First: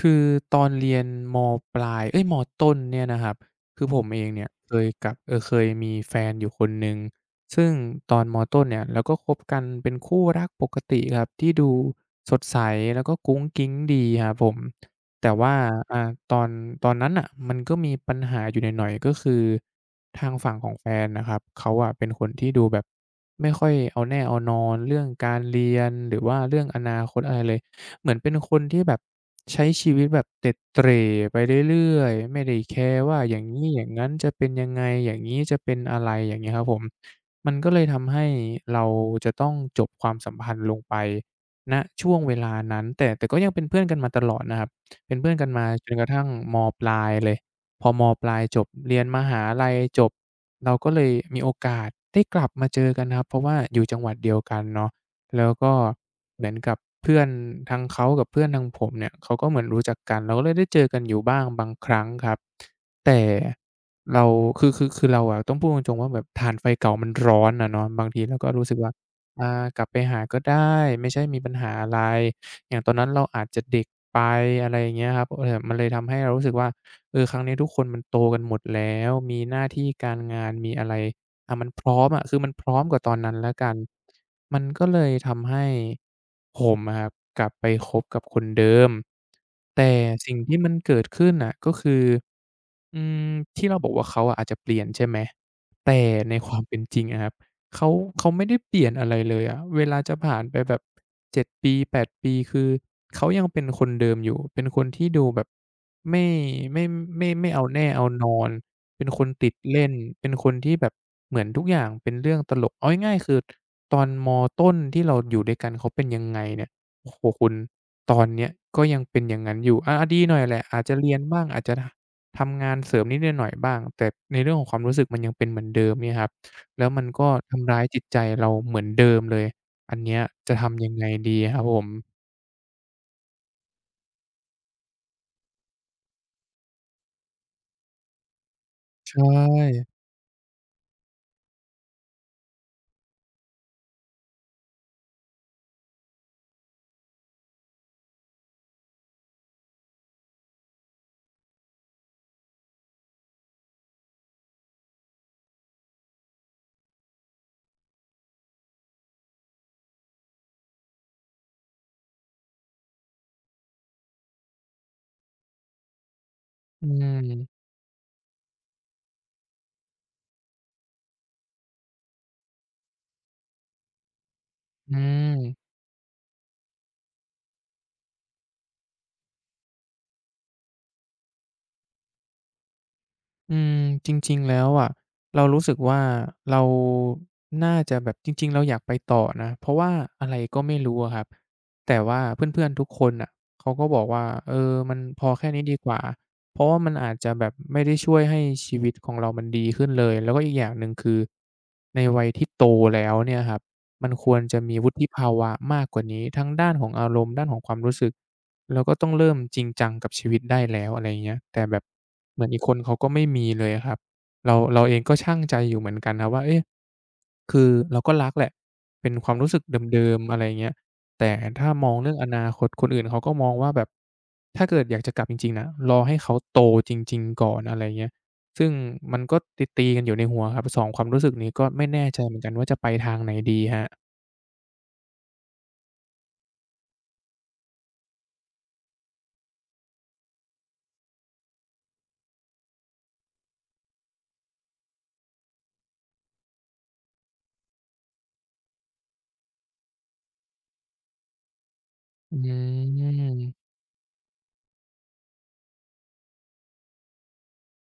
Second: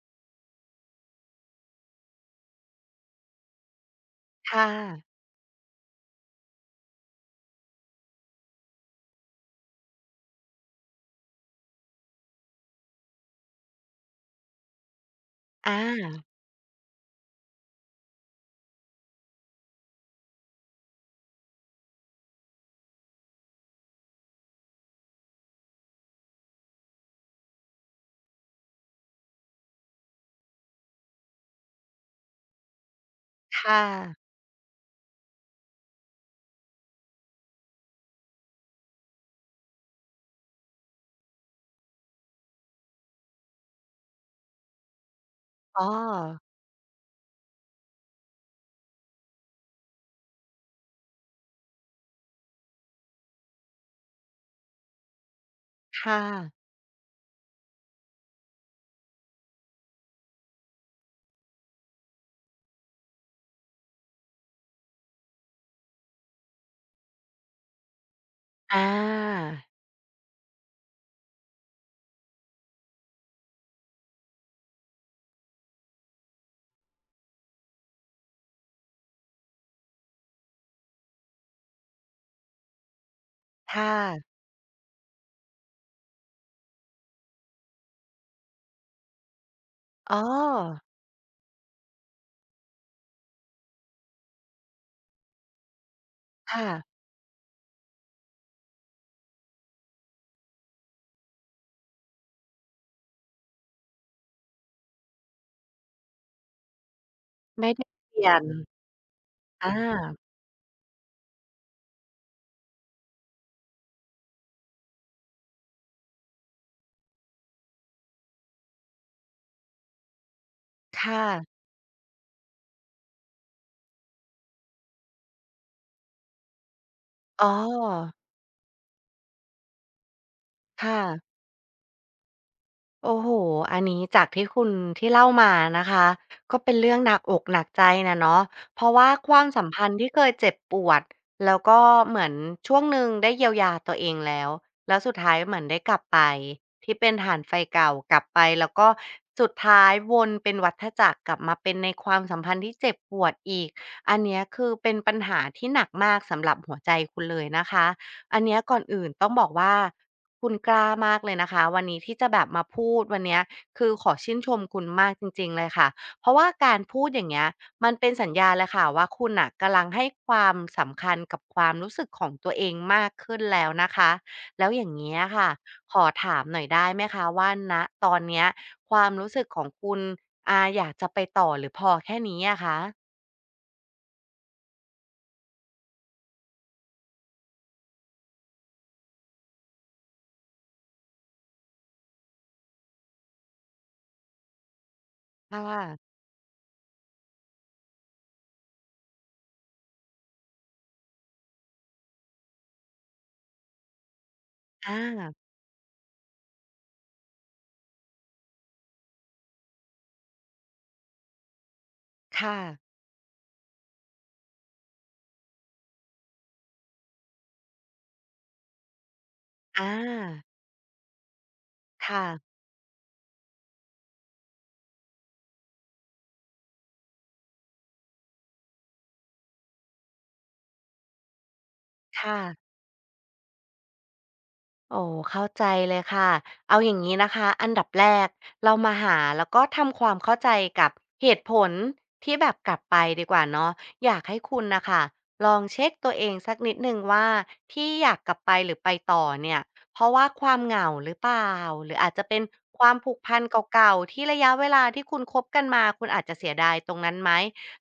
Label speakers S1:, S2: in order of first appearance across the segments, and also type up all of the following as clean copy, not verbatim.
S1: คือตอนเรียนมปลายเอ๊ยมต้นเนี่ยนะครับคือผมเองเนี่ย
S2: ค่
S1: เคยกั
S2: ะ
S1: บเคยมีแฟนอยู่คนหนึ่ง ซึ่งตอนมต้นเนี่ยเราก็คบกันเป็นคู่รักปกติครับที่ดูสดใสแล้วก็กุ๊งกิ๊งดีครับผมแต่ว่า
S2: อ
S1: อ่า
S2: า
S1: ตอนนั้นน่ะมันก็มีปัญหาอยู่หน่อยๆก็คือทางฝั่งของแฟนนะครับเขาอะเป็นคนที่ดูแบบไม่ค่อยเอาแน่เอานอนเรื่องการเรียนหรือว่าเรื่องอนาคตอะไรเลย เหมือนเป็นคนที่แบบใช้ชีวิตแบบเตร็ดเตร่ไปเรื่อยๆไม่ได้แคร์ว่าอย่างงี้อ
S2: ค่ะ
S1: ย่างงั้นจะเป็นยังไงอย่างงี้จะเป็นอะไรอย่างเงี้ยครับผมมันก็เลยทำให้เราจะต้องจบความสัมพันธ์ลงไปณช่วงเวลานั้นแต่ก็ยังเป็นเพื่อนกันมาตลอดนะครับเป็นเพื่อนกันมา
S2: อ๋อ
S1: จนกระทั่งมปลายเลยพอมปลายจบเรียนมหาลัยจบเราก็เลยมีโอกาสได้กลับมาเจอกันครับเพราะว่าอยู่จังหวัดเดียวกันเนาะ แล้วก็
S2: ค่ะ
S1: เหมือนกับเพื่อนทางเขากับเพื่อนทางผมเนี่ยเขาก็เหมือนรู้จักกันเราก็เลยได้เจอกันอยู่บ้างบางครั้งครับแต่เราคือเราอะต้องพูดตรงๆว่าแบบถ่านไฟเก่ามันร้อนอะเนาะบางทีเราก็รู้สึก
S2: อา
S1: ว่าอากลับไปหาก็ได้ไม่ใช่มีปัญหาอะไรอย่างตอนนั้นเราอาจจะเด็กไปอะไรอย่างเงี้ยครับมันเลยทำให้เรารู้สึกว่าเออครั้งนี้ทุกคนมันโตกันหมดแล้วมีหน้าที่การงานมีอะไร อามันพร้อมอะคือมันพร้อมกว่าตอนนั้นแล้วกัน
S2: ค่ะ
S1: มันก็เลยทำให้ผมอะครับกลับไปคบกับคนเดิมแต่
S2: อ๋อ
S1: สิ่งที่มันเกิดขึ้นน่ะก็คืออืมที่เราบอกว่าเขาอะอาจจะเปลี่ยนใช่ไหมแต่ในความ
S2: ค่ะ
S1: เป็นจริงอะครับเขาไม่ได้เปลี่ยนอะไรเลยอะเวลาจะผ่านไปแบบ7ปี8ปดปีคือเขายังเป็นคนเดิมอยู่เป็นคนที่ดูแบบไม่ไม่ไม่เอา
S2: ไม่ได้
S1: แน่เอา
S2: เป
S1: น
S2: ลี่ย
S1: อ
S2: น
S1: น เป็นคนติด
S2: อ
S1: เล่น
S2: า
S1: เป็นคนที่แบบเหมือนทุกอย่างเป็นเรื่องตลกเอาง่ายๆคือตอนมต้นที่เราอยู่ด้วยกันเขาเป็นยังไงเนี่ยโอ้โฮคุณตอนเนี้ยก็ยังเป็นอย่างงั้นอยู่อาดีหน่อยแหละอาจจะ
S2: ค
S1: เรียนบ้างอา
S2: ่ะ
S1: จจะทำงานเสริมนิดหน่อยๆบ้างแต่ในเรื่องของความรู้สึกมันยังเป็นเหมือนเดิมเนี่ยครับแล้วมันก็
S2: อ๋อ
S1: ทำร้ายจิตใจเราเหมือนเดิมเลยอันเนี้ยจะ
S2: ค
S1: ทำยังไงดี
S2: ่ะ
S1: ครับผม
S2: โอ้โหอันนี้จากที่คุณที่เล่ามานะคะก็เป็นเรื่องหนักอกหนักใจนะเนาะเพราะว่า
S1: ใช
S2: ความสัมพัน
S1: ่
S2: ธ์ที่เคยเจ็บปวดแล้วก็เหมือนช่วงหนึ่งได้เยียวยาตัวเองแล้วแล้วสุดท้ายเหมือนได้กลับไปที่เป็นฐานไฟเก่ากลับไปแล้วก็สุดท้ายวนเป็นวัฏจักรกลับมาเป็นในความสัมพันธ์ที่เจ็บปวดอีกอันเนี้ยคือเป็นปัญหาที่หนักมากสำหรับหัวใจคุณเลยนะคะ อันเนี้ยก่อนอื่นต้องบอกว่าคุณกล้ามากเลยนะคะวันนี้ที่จะแบบมาพูดวันเนี้ยคือขอชื่นชมคุณมากจริงๆเลยค่ะเพราะว่าการ
S1: อื
S2: พูดอย่างเงี้ย
S1: ม
S2: มันเป็นสัญญาณเลยค่ะว่าคุณน่ะกำลังให้ความสำคัญกับความรู้สึกของตัวเองมากขึ้นแล้วนะคะแล้วอย่า
S1: อื
S2: งเงี้ยค่ะ
S1: ม
S2: ขอถามหน่อยได้ไหมคะว่าณตอนเนี้ยความรู้สึกของคุณอาอยากจะไปต่อหรือพอแค่นี้อะคะ
S1: อืมจริงๆแล้วอะเรารู้สึกว่าเราน่าจะแบบจริงๆเราอยากไปต่อนะเพราะว่าอะไรก็ไม่รู้อะครับแต่ว่าเพื่อนๆทุกคนน่ะเขาก็บอกว่าเออมันพอแค่
S2: ค่
S1: นี้ดีกว่า
S2: ะ
S1: เพราะว่ามันอาจจะแบบไม่ได้ช่วยให้ชีวิตของเรามันดีขึ้นเลยแล้วก็อีกอย่างหนึ่งคือในวัยที่โตแล้วเนี่ยครับมันควรจะมีวุฒิภา
S2: อา
S1: วะมากกว่านี้ทั้งด้านของอารมณ์ด้านของความรู้สึก เราก็ต้องเริ่มจริงจังกับชีวิตได้แล้วอะไรอย่างเงี้ยแต่แบบเหมือน
S2: ค่ะ
S1: อีกคนเขาก็ไม่มีเลยอะครับเราเองก็ชั่งใจอยู่เหมือนกันนะว่าเอ๊ะคือเราก็รักแหละเป็นความรู้สึก
S2: อา
S1: เดิมๆอะไรอย่างเงี้ยแต่ถ้ามองเรื่อง
S2: ค่ะ
S1: อนาคตคนอื่นเขาก็มองว่าแบบถ้าเกิดอยากจะกลับจริงๆนะรอให้เขาโตจริงๆก่อนอะไรอย่างเงี้ยซึ่งมันก็ตีๆกันอยู่ในหัวครับสองความรู้สึกนี้ก็ไม่แน่ใจเหมื
S2: ค่ะ
S1: อนกันว่าจะไปทางไหนดีครับ
S2: โอ้เข้าใจเลยค่ะเอาอย่างนี้นะคะอันดับแรกเรามาหาแล้วก็ทำความเข้าใจกับเหตุผลที่แบบกลับไปดีกว่าเนาะอยากให้คุณนะคะลองเช็คตัวเองสักนิดนึงว่าที่อยากกลับไปหรือไปต่อเนี่ยเพราะว่าความเหงาหรือเปล่าหรืออาจจะ
S1: อื
S2: เป็นความผูกพั
S1: ม
S2: นเก่าๆที่ระยะเวลาที่คุณคบกันมาคุณอาจจะเสียดายตรงนั้นไหม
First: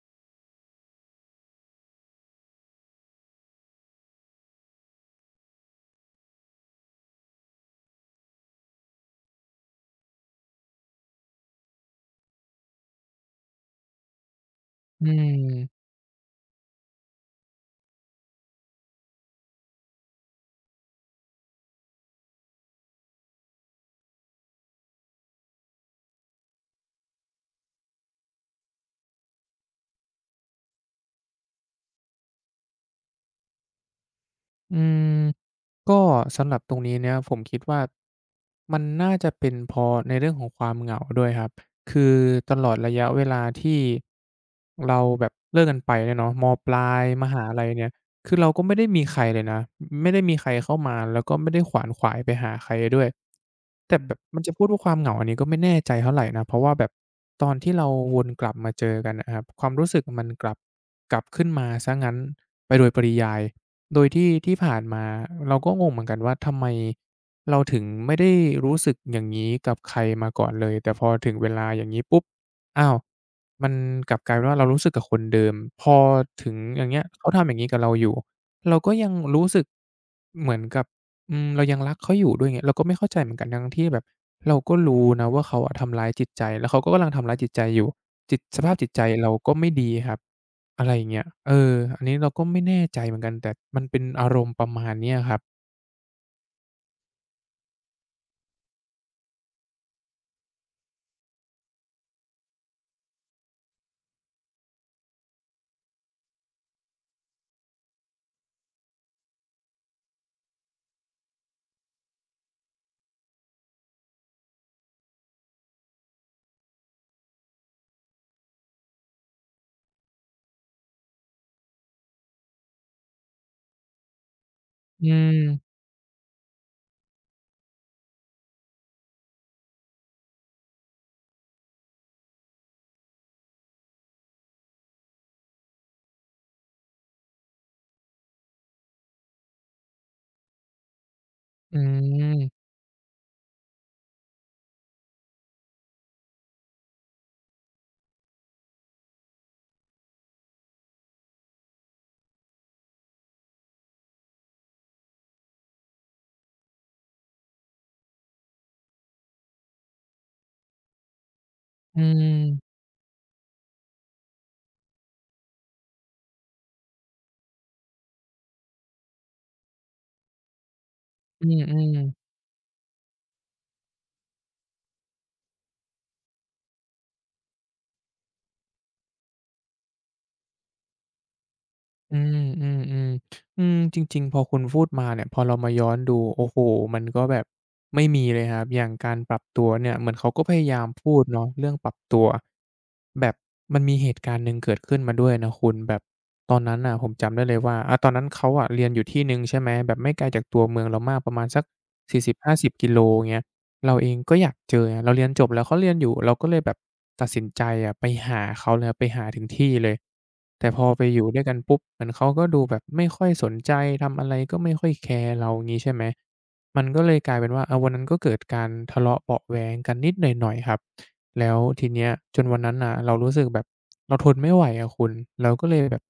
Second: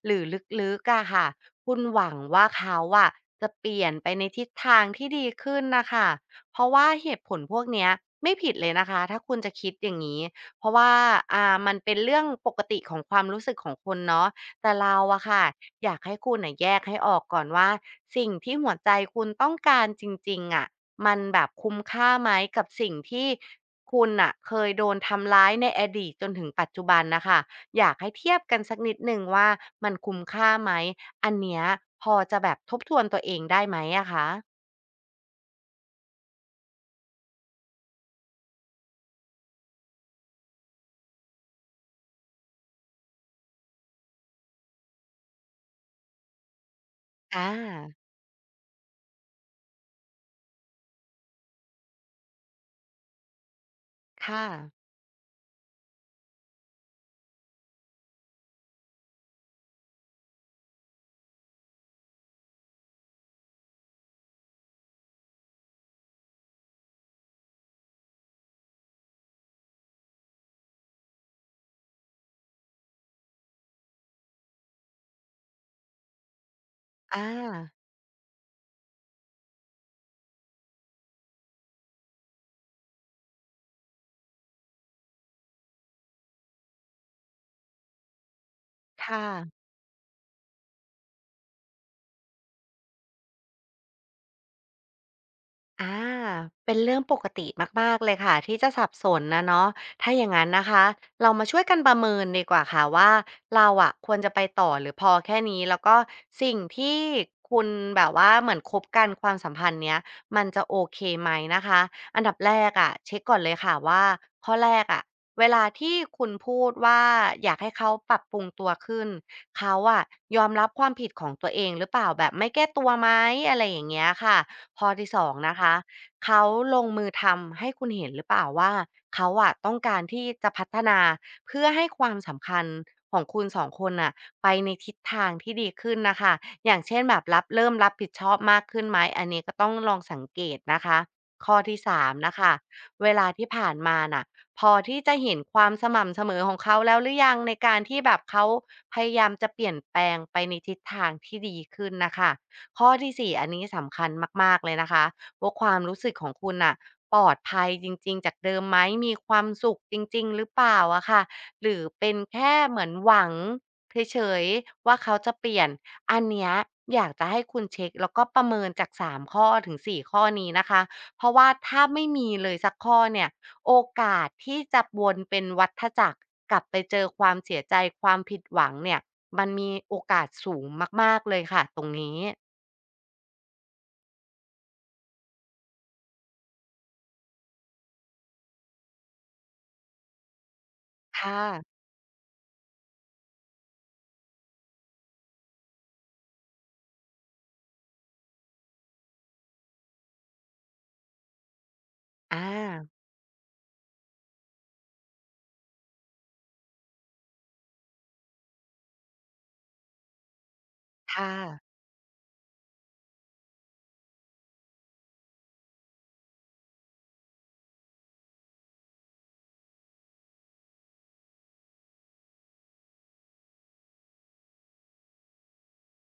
S2: หรือลึกๆอะค่ะคุณหวังว่าเขาอะจะเปลี่ยนไปในทิศทางที่ดีขึ้นนะคะ เพราะว่าเหตุผลพวกเนี้ยไม่ผิดเลยนะคะถ้าคุณจะคิดอย่างนี้เพราะว่ามันเป็นเรื่องปกติของความรู้สึกของคนเนาะแต่เรา
S1: อื
S2: อะค่ะ
S1: ม
S2: อยากให้คุณน่ะแยกให้ออกก่อนว่าสิ่งที่หัวใจคุณต้องการจริงๆอะมันแบบคุ้มค่าไหมกับสิ่งที่คุณอะเคยโดนทำร้ายในอดีตจนถึงปัจจุบันนะคะอยากให้เทียบกันสักนิดหนึ่งว่ามันคุ้มค่าไหมอันเนี้ยพอจะแบบทบทวนตัวเองได้ไหมอะคะ
S1: อืม ก็สำหรับตรงนี้เนี่ยผมคิดว่ามันน่าจะเป็นเพราะในเรื่องของความเหงาด้วยครับคือตลอดระยะเวลาที่เราแบบเลิกกันไปเนี่ยเนาะมปลายม
S2: อ
S1: หาลัยเนี่ย
S2: า
S1: คือเราก็ไม่ได้มีใครเลยนะไม่ได้มีใครเข้ามาแล้วก็ไม่ได้ขวนขวายไปหาใครด้วยแต่แบบมัน
S2: ค่ะ
S1: จะพูดว่าความเหงาอันนี้ก็ไม่แน่ใจเท่าไรนะเพราะว่าแบบตอนที่เราวนกลับมาเจอกันอะครับความรู้สึกมันกลับขึ้นมาเสียงั้นไปโดยปริยาย โดยที่ที่ผ่านมาเราก็งงเหมือนกันว่าทำไมเราถึงไม่ได้รู้สึกอย่างงี้กับใครมาก่อนเลยแต่พอถึงเวลาอย่างงี้ปุ๊บอ้าวมันกลับกลายเป็นว่าเรารู้สึกกับคนเดิมพอถึงอย่างเงี้ย
S2: อา
S1: เขาทำอย่างงี้กับเราอยู่เราก็ยังรู้สึกเหมือนกับอืมเรายังรักเขาอยู่ด้วยเงี้ยเราก็ไม่เข้าใจเหมือนกันทั้งที่แบบเราก็รู้นะว่าเขาอะทำร้ายจิตใจแล้วเขาก็กำลังทำร้ายจิตใจอยู่จิตสภาพจิตใจ
S2: ค่ะ
S1: เราก็ไม่ดีครับ อะไรอย่างเงี้ยอันนี้เราก็ไม่แน่ใจเหมือนกันแต่มันเป็นอารมณ์ประมาณเนี้ยครับ
S2: อาเป็นเรื่องปกติมากๆเลยค่ะที่จะสับสนนะเนาะถ้าอย่างนั้นนะคะเรามาช่วยกันประเมินดีกว่าค่ะว่าเราอะควรจะไปต่อหรือพอแค่นี้แล้วก็สิ่งที่คุณแบบว่าเหมือนคบกันความสัมพันธ์เนี้ยมันจะโอเคไหมนะคะอันดับแรกอะเช็คก่อนเลยค่ะว่าข้อแรกอะเวลาที่คุณพูดว่าอยากให้เขาปรับปรุงตัวขึ้นเขาอะยอมรับความผิดของตัวเองหรือเปล่าแบบไม่แก้ตัวไหมอะไรอย่างเงี้ยค่ะ ข้อ
S1: อื
S2: ที่สองนะ
S1: ม
S2: คะเขาลงมือทำให้คุณเห็นหรือเปล่าว่าเขาอะต้องการที่จะพัฒนาเพื่อให้ความสำคัญของคุณสองคนน่ะไปในทิศทางที่ดีขึ้นนะคะอย่างเช่นแบบเริ่มรับผิดชอบมากขึ้นไหมอันนี้ก็ต้องลองสังเกตนะคะข้อ
S1: อื
S2: ที่สามนะคะ
S1: ม
S2: เวลาที่ผ่านมาน่ะพอที่จะเห็นความสม่ำเสมอของเขาแล้วหรือยังในการที่แบบเขาพยายามจะเปลี่ยนแปลงไปในทิศทางที่ดีขึ้นน่ะค่ะ ข้อที่4อันนี้สำคัญมากๆเลยนะคะว่าความรู้สึกของคุณน่ะปลอดภัยจริงๆจากเดิมไหมมีความสุขจริงๆหรือเปล่าอะค่ะหรือ
S1: อื
S2: เป็น
S1: ม
S2: แค่เหมือนหวังเฉยๆว่าเขาจะเปลี่ยนอันเนี้ยอยากจะให้คุณเช็กแล้วก็ประเมินจาก3ข้อถึง4ข้อนี้นะคะเพราะ
S1: อื
S2: ว่าถ้า
S1: ม
S2: ไม่
S1: ๆ
S2: มีเลยสักข้อเนี่ยโอกาสที่จะวนเป็นวัฏจักรกลับไปเจอความเสียใจความผิดหวังเนี่ยมันมีโอกาสสูงมากๆเลยค่ะตรง
S1: อื
S2: นี้
S1: มอืมอืมอืมจริงๆพอคุณพูดมาเนี่ยพอเรามาย้อนดูโอ้โฮมันก็แบบไม่มีเลยครับอย่างการปรับตัวเนี่ยเหมือนเขาก็พยายามพูด
S2: ค่ะ
S1: เนาะเรื่องปรับตัวแบบมันมีเหตุการณ์หนึ่งเกิดขึ้นมาด้วยนะคุณแบบตอนนั้นน่ะผมจำได้เลยว่าตอนนั้นเขาอะเรียนอยู่ที่หนึ่งใช่ไหมแบบไม่ไกลจากตัวเมืองเรามากประมาณสัก
S2: อ
S1: 40-50กิ
S2: า
S1: โลเงี้ย เราเองก็อยากเจอนะเราเรียนจบแล้วเขาเรียนอยู่ เราก็เลยแบบตัดสินใจอะไปหาเขาเลยครับไปหาถึงที่เลยแต่พอไปอยู่
S2: ค่ะ
S1: ด้วยกันปุ๊บเหมือนเขาก็ดูแบบไม่ค่อยสนใจทำอะไรก็ไม่ค่อยแคร์เรางี้ใช่ไหมมันก็เลยกลายเป็นว่าเอาวันนั้นก็เกิดการทะเลาะเบาะแว้งกันนิดหน่อยๆครับแล้วทีเนี้ยจนวันนั้นน่ะเรารู้สึกแบบเราทนไม่ไหวอะคุณเราก็เลยแบบ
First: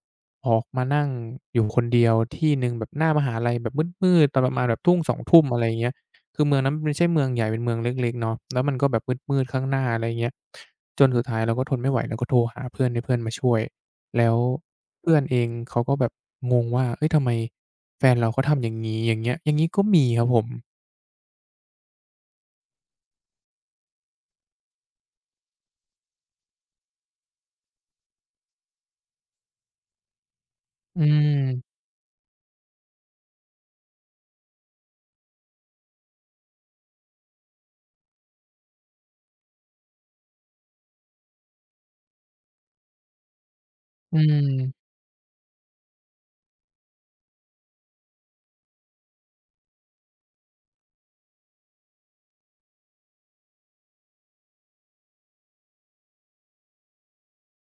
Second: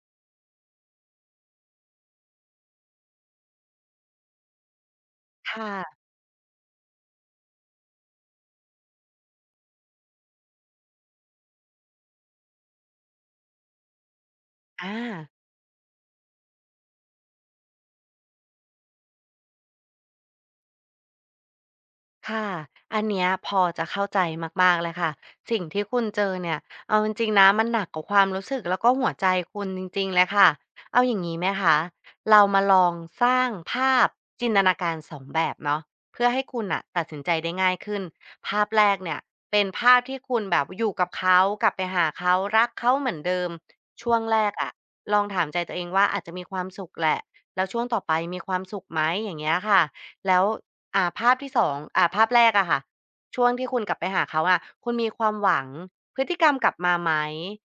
S1: ออกมานั่งอยู่คนเดียวที่หนึ่งแบบหน้ามหาลัยแบบมืดๆตอนประมาณแบบทุ่งสอง2ุ่ม
S2: ค
S1: อะไร่เงี้ย
S2: ่ะ
S1: คือเมืองนั้นมันไม่ใช่เมืองใหญ่เป็นเมืองเล็กๆเนาะแล้วมันก็แบบมืดๆข้างหน้าอะไรอย่างเงี้ยจนสุดท้ายเราก็ทนไม่ไหวเราก็โทรหาเพื่อนให้เพื่อนมาช่วยแล้ว
S2: อา
S1: เพื่อนเองเขาก็แบบงงว่าเฮ้ยทำไมแฟนเราเขาทำอย่างงี้อย่างเงี้ยอย่างงี้ก็มีครับผม
S2: ค่ะอันเนี้ยพอจะเข้าใจมากๆเลยค่ะสิ่งที่คุณเจอเนี่ยเอาจริงๆนะมันหนักกว่าความรู้สึกแล้วก็หัวใจคุณจริงๆเลยค่ะ
S1: อื
S2: เอาอย่างงี้ไหมคะ
S1: ม
S2: เรามาลองสร้างภาพจินตนาการสองแบบเนาะเพื่อให้คุณน่ะตัดสินใจได้ง่ายขึ้น ภาพแรกเนี่ยเป็นภาพที่คุณแบบอยู่กับเขากลับไปหาเขารักเขาเหมือนเดิม ช่
S1: อื
S2: วงแรกอะ
S1: ม
S2: ลองถามใจตัวเองว่าอาจจะมีความสุขแหละแล้วช่วงต่อไปมีความสุขไหมอย่างเงี้ยค่ะ แล้วภาพที่สองภาพแรกอะค่ะช่วงที่คุณกลับไปหาเขาอะคุณมีความหวังพฤติกรรมกลับมาไหม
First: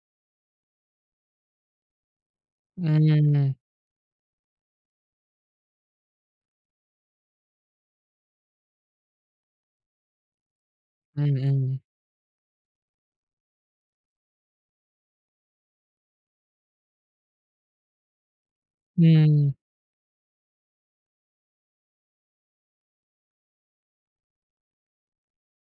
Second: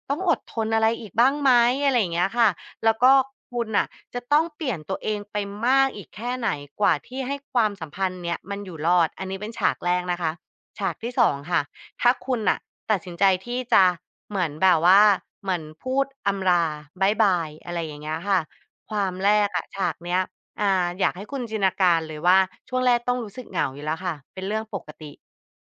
S2: ต้องอดทนอะไรอีกบ้างไหมอะไรอย่างเงี้ยค่ะ
S1: อื
S2: แล้วก็คุณ
S1: ม
S2: น่ะจะต้องเปลี่ยนตัวเองไปมากอีกแค่ไหนกว่าที่ให้ความสัมพันธ์เนี้ยมันอยู่รอดอันนี้เป็นฉากแรกนะคะฉากที่
S1: อื
S2: สอง
S1: ม
S2: ค่ะ
S1: ๆ
S2: ถ้าคุณน่ะตัดสินใจที่จะเหมือนแบบว่าเหมือนพูดอำลาบ๊ายบายอะไรอย่างเงี้ยค่ะค
S1: อื
S2: วามแรกอะ
S1: ม
S2: ฉากเนี้ย อยากให้คุณจินตนาการเลยว่าช่วงแรกต้องรู้สึกเหงาอยู่แล้วค่ะเป็นเรื่องปกติ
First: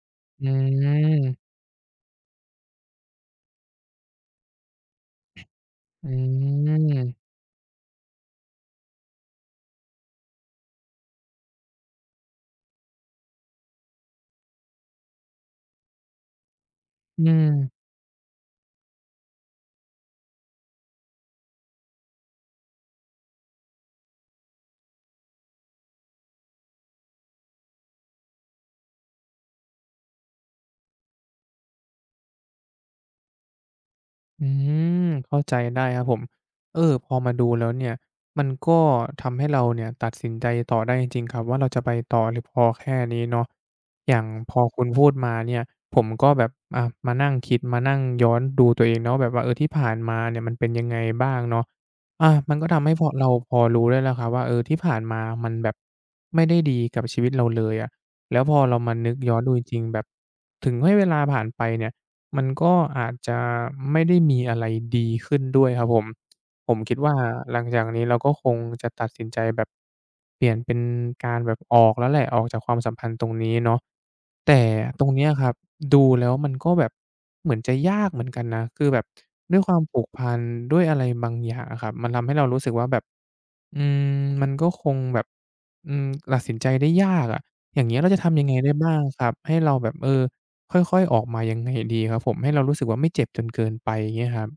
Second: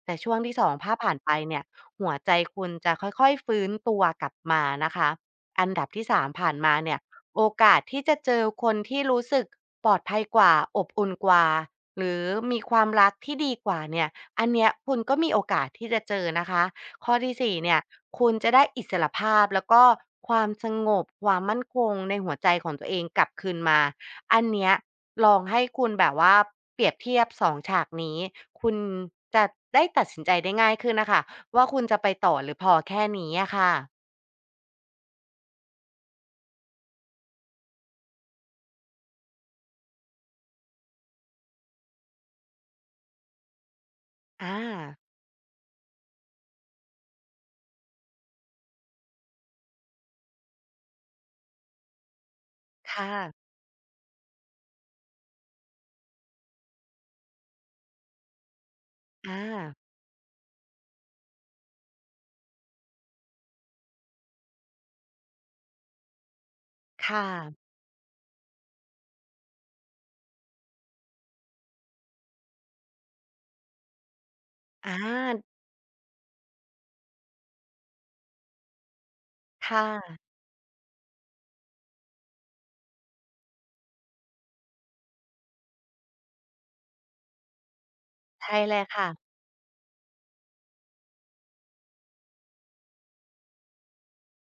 S2: แต่ช่วง
S1: อื
S2: ที่2ถ้าผ่านไป
S1: ม
S2: เนี่ยหัวใจคุณจะค่อยๆฟื้นตัวกลับมานะคะอันดับที่
S1: อื
S2: สามผ่านมาเนี่ย
S1: ม
S2: โอกาสที่จะเจอคนที่รู้สึกปลอดภัยกว่าอบอุ่นกว่าหรือมีความรักที่ดีกว่าเนี่ยอันเนี้ยคุณก็มีโอกาสที่จะเจอนะคะข้อ
S1: อื
S2: ที่สี่เนี่ย
S1: ม
S2: คุณจะได้อิสรภาพแล้วก็ความสงบความมั่นคงในหัวใจของตัวเองกลับคืนมา อันเนี้ยลองให้คุณแบบว่าเปรียบเทียบสองฉากนี้คุณจะได้ตัดสินใจได้ง่ายขึ้นน่ะค่ะว่าคุณจะไปต่อหรือพอแค่นี้อะค่ะ
S1: อืมเข้าใจได้ครับผมพอมาดูแล้วเนี่ยมันก็ทำให้เราเนี่ยตัดสินใจต่อได้จริงๆครับว่าเราจะไปต่อหรือพอแค่นี้เนาะอย่าง
S2: อา
S1: พอคุณพูดมาเนี่ยผมก็แบบมานั่งคิดมานั่งย้อนดูตัวเองเนาะแบบว่าเออที่ผ่านมาเนี่ยมันเป็นยังไงบ้างเนาะมันก็ทำให้พอ
S2: ค่ะ
S1: เราพอรู้ได้แล้วครับว่าเออที่ผ่านมามันแบบไม่ได้ดีกับชีวิตเราเลยอะแล้วพอเรามานึกย้อนดูจ
S2: อา
S1: ริงๆแบบถึงให้เวลาผ่านไปเนี่ย มันก็อาจจะไม่ได้มีอะไรดีขึ้นด้วยครับผมผมคิดว่า
S2: ค่ะ
S1: หลังจากนี้เราก็คงจะตัดสินใจแบบเปลี่ยนเป็นการแบบออกแล้วแหละออกจากความสัมพันธ์ตรงนี้เนาะแต่
S2: อา
S1: ตรงเนี้ยครับดูแล้วมันก็แบบเหมือนจะยากเหมือนกันนะคือแบบด้วยความผูก
S2: ค่ะ
S1: พันด้วยอะไรบางอย่างอะครับมันทำให้เรารู้สึกว่าแบบ อืมมันก็คงแบบอืมตัดสินใจได้ยากอะอย่างเงี้ยเราจะทำยังไง
S2: ใช่
S1: ได้
S2: เลย
S1: บ้าง
S2: ค่ะ
S1: ครับให้เราแบบเออค่อยๆออกมายังไงดีครับผมให้เรารู้สึกว่าไม่เจ็บจนเกินไปอย่างเงี้ยครับ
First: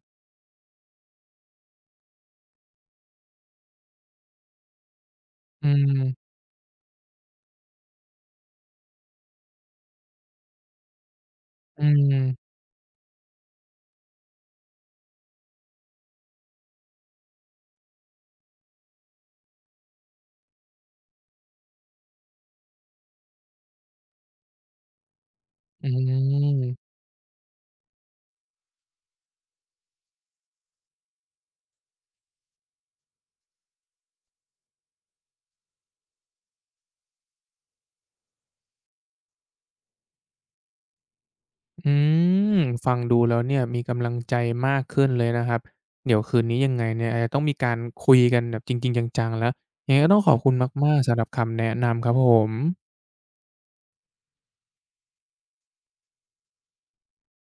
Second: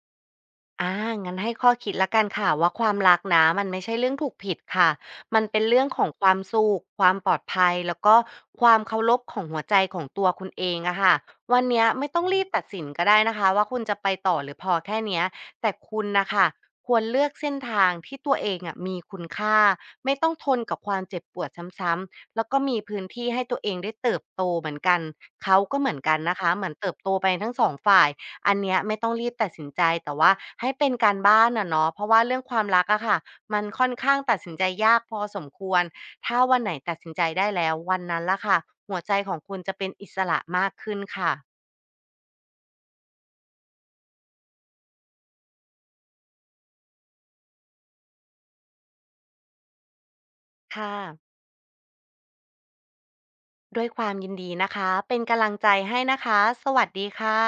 S2: อ่างั้นให้ข้อคิดแล้วกันค่ะว่าความรักนะมันไม่ใช่เรื่องถูกผิดค่ะมันเป็น
S1: อื
S2: เรื่องของค
S1: ม
S2: วามสุขความปลอดภัยแล้วก็ความเคารพของหัวใจของตัวคุณเองอะค่ะวัน
S1: อื
S2: เนี้ยไม่
S1: ม
S2: ต้องรีบตัดสินก็ได้นะคะว่าคุณจะไปต่อหรือพอแค่เนี้ยแต่คุณนะคะควรเลือกเส้นทางที่ตัวเองอะมีคุณค่าไม่ต้องทนกับความเจ็บปวดซ้ำๆแล้วก็มีพื้นที่ให้ตัวเองได้เติบโตเหมือนกันเขาก็เห
S1: อื
S2: มือนกันนะคะ
S1: ม
S2: เหมือนเติบโตไปทั้งสองฝ่าย อันเนี้ยไม่ต้องรีบตัดสินใจแต่ว่าให้เป็นการบ้านอะเนาะเพราะว่าเรื่องความรักอะค่ะมันค่อนข้างตัดสินใจยากพอสมควรถ้าวันไหนตัดสินใจได้แล้ววันนั้นละค่ะหัวใจของคุณจะเป็นอิสระมากขึ้นค่ะ
S1: อืมฟังดูแล้วเนี่ยมีกำลังใจมากขึ้นเลยนะครับเดี๋ยวคืนนี้ยังไงเนี่ยอาจจะต้องมีการคุยกันแบบจริงๆจังๆแล้วยังไงก็ต้องขอบคุณ
S2: ค่ะ
S1: มากๆสำหรับคำแนะนำครับผม
S2: ด้วยความยินดีนะคะเป็นกำลังใจให้นะคะสวัสดีค่ะ